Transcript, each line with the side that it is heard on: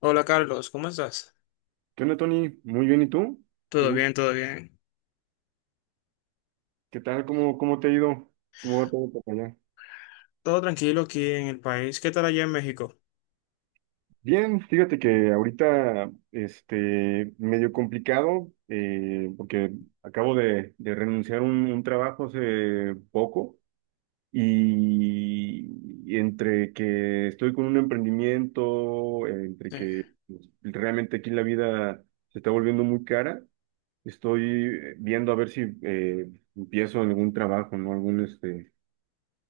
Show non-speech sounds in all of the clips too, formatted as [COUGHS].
left: Hola Carlos, ¿cómo estás?
right: ¿Qué onda, Tony? Muy bien, ¿y tú? ¿Qué
left: Todo
right: gusto?
left: bien, todo bien.
right: ¿Qué tal? ¿Cómo te ha ido? ¿Cómo va todo por allá?
left: Todo tranquilo aquí en el país. ¿Qué tal allá en México?
right: Bien, fíjate que ahorita, medio complicado, porque acabo de renunciar a un trabajo hace poco y, entre que estoy con un emprendimiento, entre
left: Sí,
right: que pues, realmente aquí la vida se está volviendo muy cara, estoy viendo a ver si empiezo algún trabajo, ¿no? Algún, este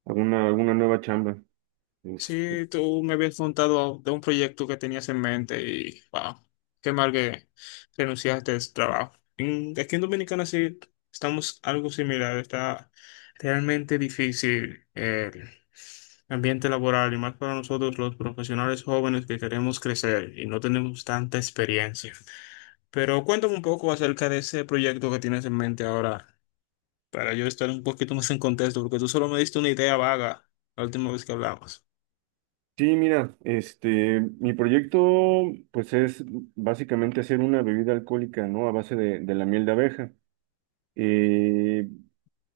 right: alguna, alguna nueva chamba. Este,
left: sí, tú me habías contado de un proyecto que tenías en mente y, wow, qué mal que renunciaste a ese trabajo. Aquí en Dominicana sí estamos algo similar. Está realmente difícil el ambiente laboral y más para nosotros los profesionales jóvenes que queremos crecer y no tenemos tanta experiencia. Pero cuéntame un poco acerca de ese proyecto que tienes en mente ahora, para yo estar un poquito más en contexto, porque tú solo me diste una idea vaga la última vez que hablamos.
right: sí, mira, mi proyecto, pues es básicamente hacer una bebida alcohólica, ¿no? A base de la miel de abeja. Eh,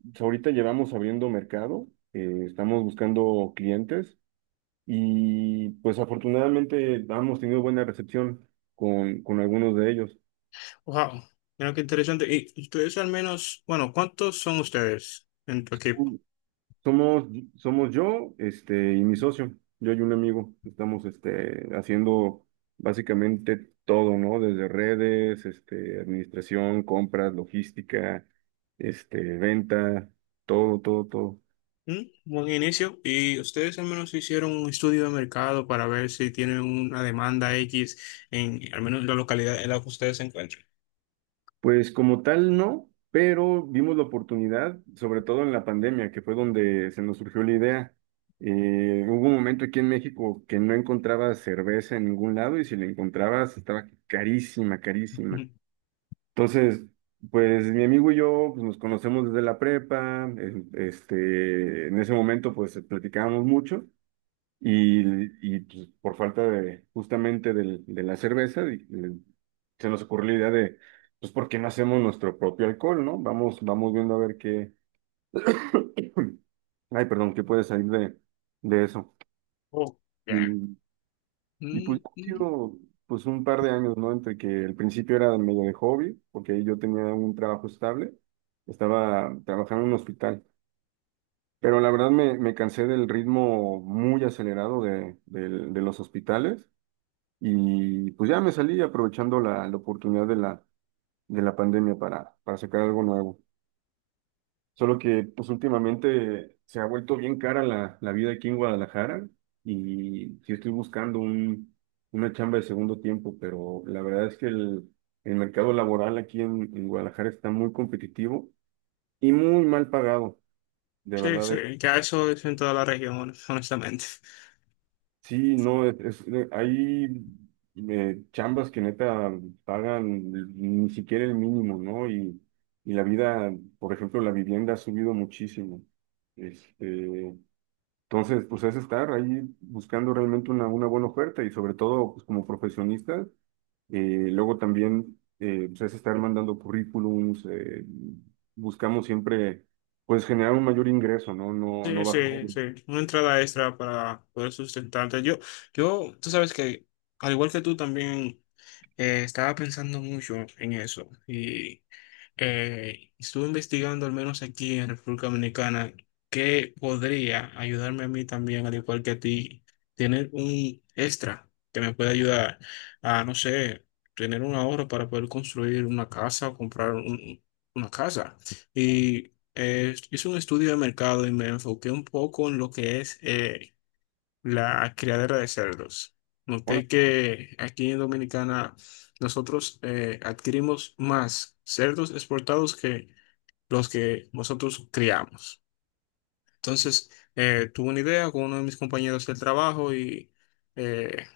right: pues, ahorita llevamos abriendo mercado, estamos buscando clientes y pues afortunadamente hemos tenido buena recepción con algunos de ellos.
left: Wow, mira qué interesante. Y ustedes al menos, bueno, ¿cuántos son ustedes en tu equipo?
right: Somos, somos yo, y mi socio. Yo y un amigo. Estamos, haciendo básicamente todo, ¿no? Desde redes, administración, compras, logística, venta, todo, todo, todo.
left: ¿Mm? Buen inicio. Y ustedes al menos hicieron un estudio de mercado para ver si tienen una demanda X en al menos en la localidad en la que ustedes se encuentran.
right: Pues como tal, no, pero vimos la oportunidad, sobre todo en la pandemia, que fue donde se nos surgió la idea. Hubo un momento aquí en México que no encontraba cerveza en ningún lado, y si la encontrabas estaba carísima, carísima.
left: Ujú.
right: Entonces, pues mi amigo y yo pues, nos conocemos desde la prepa, en ese momento pues platicábamos mucho y, pues, por falta de justamente de la cerveza se nos ocurrió la idea de, pues, ¿por qué no hacemos nuestro propio alcohol, no? Vamos viendo a ver qué, [COUGHS] [CLEARS THROAT] ay, perdón, qué puede salir de eso.
left: Oh, ya.
right: Y pues
left: Mm,
right: ha
left: mm.
right: sido pues un par de años, ¿no? Entre que el principio era medio de hobby, porque ahí yo tenía un trabajo estable, estaba trabajando en un hospital, pero la verdad me cansé del ritmo muy acelerado de los hospitales, y pues ya me salí aprovechando la oportunidad de la pandemia para sacar algo nuevo. Solo que pues últimamente se ha vuelto bien cara la vida aquí en Guadalajara, y sí estoy buscando una chamba de segundo tiempo, pero la verdad es que el mercado laboral aquí en Guadalajara está muy competitivo y muy mal pagado. De
left: Sí,
right: verdad,
left: sí,
right: es,
left: ya eso es en toda la región, honestamente.
right: sí, no, es, hay chambas que neta pagan ni siquiera el mínimo, ¿no? Y la vida, por ejemplo, la vivienda ha subido muchísimo. Este, Entonces, pues es estar ahí buscando realmente una buena oferta, y sobre todo pues, como profesionistas. Luego también pues, es estar mandando currículums, buscamos siempre pues generar un mayor ingreso, ¿no? No, no
left: Sí,
right: bajar.
left: sí, sí. Una entrada extra para poder sustentarte. Yo, tú sabes que, al igual que tú también, estaba pensando mucho en eso. Y estuve investigando, al menos aquí en República Dominicana, que podría ayudarme a mí también, al igual que a ti, tener un extra que me pueda ayudar a, no sé, tener un ahorro para poder construir una casa o comprar una casa. Y hice un estudio de mercado y me enfoqué un poco en lo que es la criadera de cerdos.
right: Ahora,
left: Noté que aquí en Dominicana nosotros adquirimos más cerdos exportados que los que nosotros criamos. Entonces, tuve una idea con uno de mis compañeros del trabajo y eh,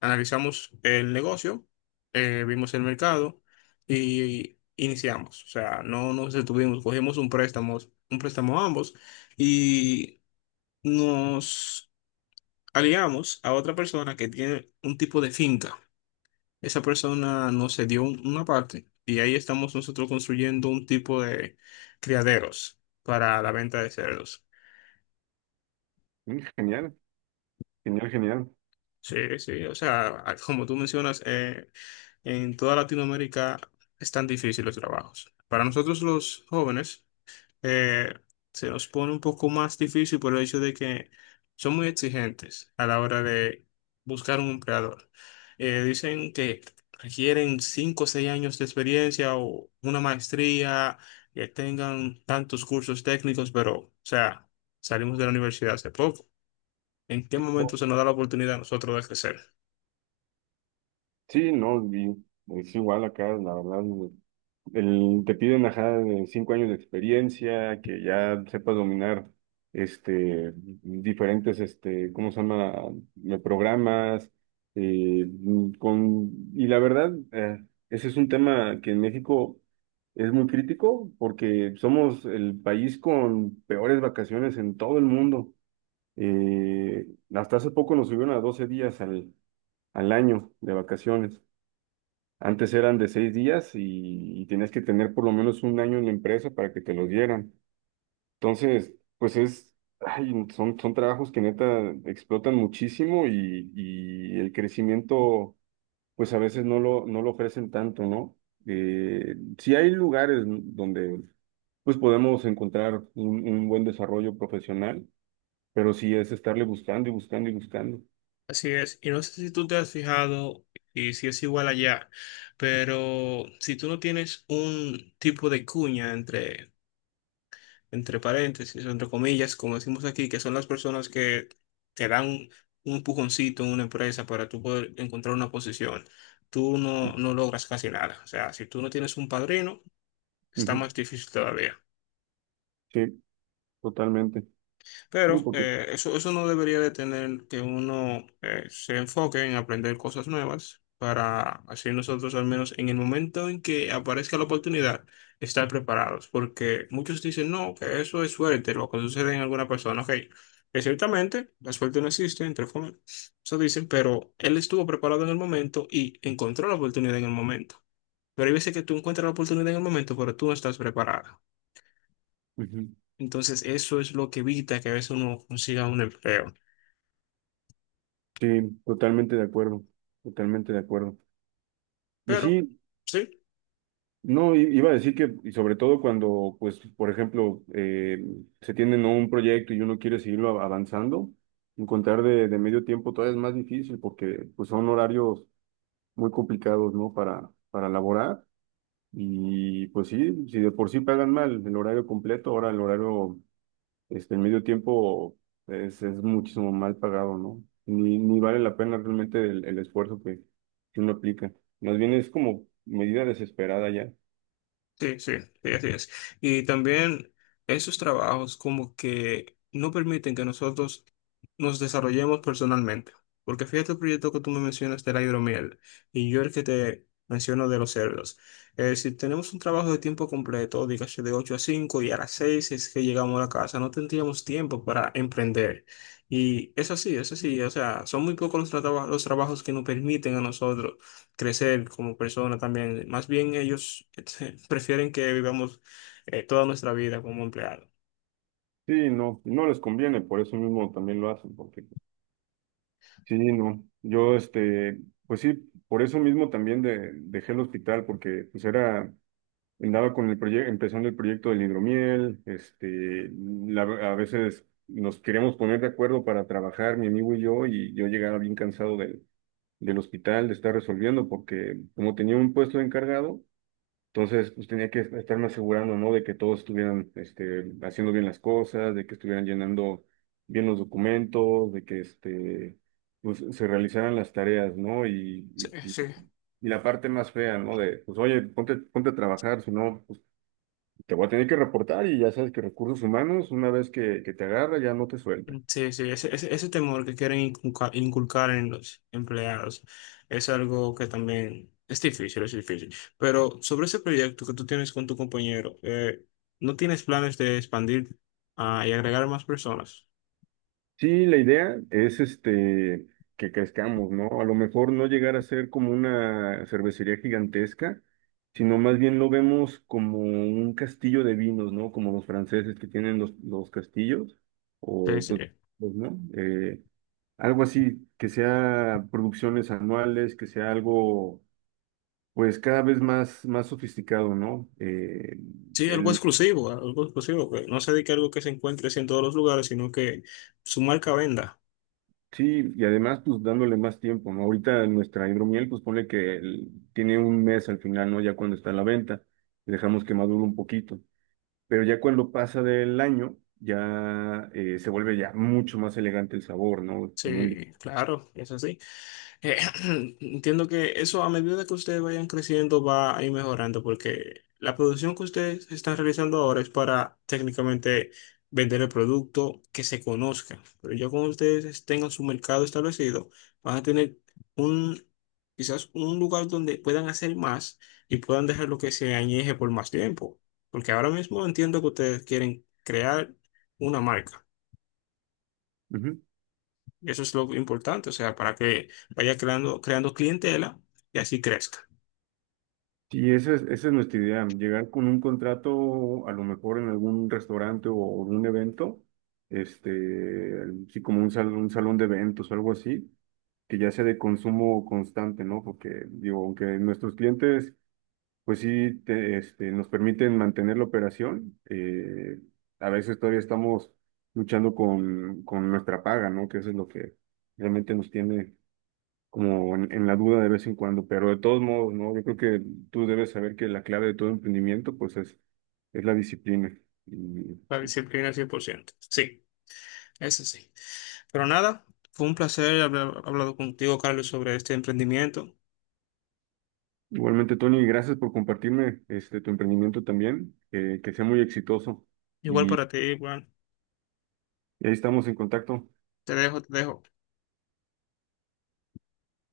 left: analizamos el negocio, vimos el mercado y iniciamos. O sea, no nos detuvimos, cogimos un préstamo ambos y nos aliamos a otra persona que tiene un tipo de finca. Esa persona nos cedió una parte y ahí estamos nosotros construyendo un tipo de criaderos para la venta de cerdos.
right: genial, genial, genial.
left: Sí, sí, o sea, como tú mencionas, en toda Latinoamérica están difíciles los trabajos. Para nosotros los jóvenes, eh, se nos pone un poco más difícil por el hecho de que son muy exigentes a la hora de buscar un empleador. Dicen que requieren 5 o 6 años de experiencia o una maestría, que tengan tantos cursos técnicos, pero, o sea, salimos de la universidad hace poco. ¿En qué momento se nos da la oportunidad a nosotros de crecer?
right: Sí, no, sí, no, y es igual acá, la verdad. Te piden ajá, de 5 años de experiencia, que ya sepas dominar diferentes, ¿cómo se llama? Programas. eh, y la verdad, ese es un tema que en México es muy crítico porque somos el país con peores vacaciones en todo el mundo. Eh, Hasta hace poco nos subieron a 12 días al año de vacaciones. Antes eran de 6 días, y tenías que tener por lo menos un año en la empresa para que te los dieran. Entonces, pues es, ay, son trabajos que neta explotan muchísimo, y el crecimiento, pues a veces no lo ofrecen tanto, ¿no? Sí hay lugares donde pues podemos encontrar un buen desarrollo profesional, pero sí es estarle buscando y buscando y buscando.
left: Así es, y no sé si tú te has fijado y si es igual allá. Pero si tú no tienes un tipo de cuña entre paréntesis, entre comillas, como decimos aquí, que son las personas que te dan un empujoncito en una empresa para tú poder encontrar una posición, tú no, no logras casi nada. O sea, si tú no tienes un padrino, está
right: Ujú.
left: más difícil todavía.
right: Sí, totalmente. Sí,
left: Pero
right: porque.
left: eso no debería detener que uno se enfoque en aprender cosas nuevas para así nosotros al menos en el momento en que aparezca la oportunidad estar preparados. Porque muchos dicen, no, que eso es suerte, lo que sucede en alguna persona. Ok, que ciertamente la suerte no existe, entre comillas, eso dicen, pero él estuvo preparado en el momento y encontró la oportunidad en el momento. Pero hay veces que tú encuentras la oportunidad en el momento, pero tú no estás preparado.
right: Ujú.
left: Entonces, eso es lo que evita que a veces uno consiga un empleo.
right: Sí, totalmente de acuerdo, totalmente de acuerdo. Y
left: Pero
right: sí,
left: sí,
right: no, iba a decir que, y sobre todo cuando, pues, por ejemplo, se tiene ¿no? un proyecto y uno quiere seguirlo avanzando, encontrar de medio tiempo todavía es más difícil porque, pues, son horarios muy complicados, ¿no? Para laborar. Y, pues, sí, si de por sí pagan mal el horario completo, ahora el medio tiempo es muchísimo mal pagado, ¿no? Ni vale la pena realmente el esfuerzo que uno aplica. Más bien es como medida desesperada ya.
left: sí, sí, sí, así es. Y también esos trabajos como que no permiten que nosotros nos desarrollemos personalmente. Porque fíjate el proyecto que tú me mencionas de la hidromiel y yo el que te menciono de los cerdos. Si tenemos un trabajo de tiempo completo, dígase de 8 a 5 y a las 6 es que llegamos a la casa, no tendríamos tiempo para emprender. Y es así, es así. O sea, son muy pocos los, los trabajos que nos permiten a nosotros crecer como persona también. Más bien ellos [LAUGHS] prefieren que vivamos toda nuestra vida como empleados.
right: Sí, no, no les conviene, por eso mismo también lo hacen, porque sí, no. Yo, pues sí, por eso mismo también dejé el hospital, porque pues era, andaba con el proyecto, empezando el proyecto del hidromiel, la- a veces nos queríamos poner de acuerdo para trabajar, mi amigo y yo llegaba bien cansado del hospital, de estar resolviendo, porque como tenía un puesto de encargado, entonces pues tenía que estarme asegurando, ¿no? De que todos estuvieran haciendo bien las cosas, de que estuvieran llenando bien los documentos, de que pues, se realizaran las tareas, ¿no?
left: Sí,
right: Y, y-
left: sí.
right: y la parte más fea, ¿no? Pues oye, ponte, ponte a trabajar, si no, pues te voy a tener que reportar, y ya sabes que recursos humanos, una vez que te agarra, ya no te suelta.
left: Sí, sí, ese temor que quieren inculcar, en los empleados es algo que también es difícil, es difícil. Pero sobre ese proyecto que tú tienes con tu compañero, ¿no tienes planes de expandir y agregar más personas?
right: Sí, la idea es que crezcamos, ¿no? A lo mejor no llegar a ser como una cervecería gigantesca, sino más bien lo vemos como un castillo de vinos, ¿no? Como los franceses que tienen los castillos,
left: Sí,
right: o
left: sí.
right: pues, ¿no? Algo así, que sea producciones anuales, que sea algo, pues cada vez más, sofisticado, ¿no?
left: Sí, algo exclusivo, que no se dedique a algo que se encuentre así en todos los lugares, sino que su marca venda.
right: Sí, y además, pues dándole más tiempo, ¿no? Ahorita nuestra hidromiel, pues pone que tiene un mes al final, ¿no? Ya cuando está a la venta, dejamos que madure un poquito. Pero ya cuando pasa del año, ya se vuelve ya mucho más elegante el sabor, ¿no?
left: Sí, claro, es así. Eh, [CLEARS THROAT] Entiendo que eso a medida que ustedes vayan creciendo va a ir mejorando porque la producción que ustedes están realizando ahora es para técnicamente vender el producto que se conozca. Pero ya cuando ustedes tengan su mercado establecido, van a tener un, quizás un lugar donde puedan hacer más y puedan dejar lo que se añeje por más tiempo. Porque ahora mismo entiendo que ustedes quieren crear una marca. Eso es lo importante, o sea, para que vaya creando, creando clientela y así crezca.
right: Sí, esa es nuestra idea, llegar con un contrato a lo mejor en algún restaurante o un evento, este, sí, como un salón, de eventos o algo así, que ya sea de consumo constante, ¿no? Porque digo, aunque nuestros clientes, pues sí, nos permiten mantener la operación, a veces todavía estamos luchando con nuestra paga, ¿no? Que eso es lo que realmente nos tiene como en la duda de vez en cuando, pero de todos modos, ¿no? Yo creo que tú debes saber que la clave de todo emprendimiento, pues es la disciplina. Y
left: La disciplina al 100%. Sí, eso sí. Pero nada, fue un placer haber hablado contigo, Carlos, sobre este emprendimiento.
right: igualmente, Tony, gracias por compartirme tu emprendimiento también, que sea muy exitoso,
left: Igual
right: y
left: para ti, bueno,
right: ahí estamos en contacto.
left: te dejo, te dejo.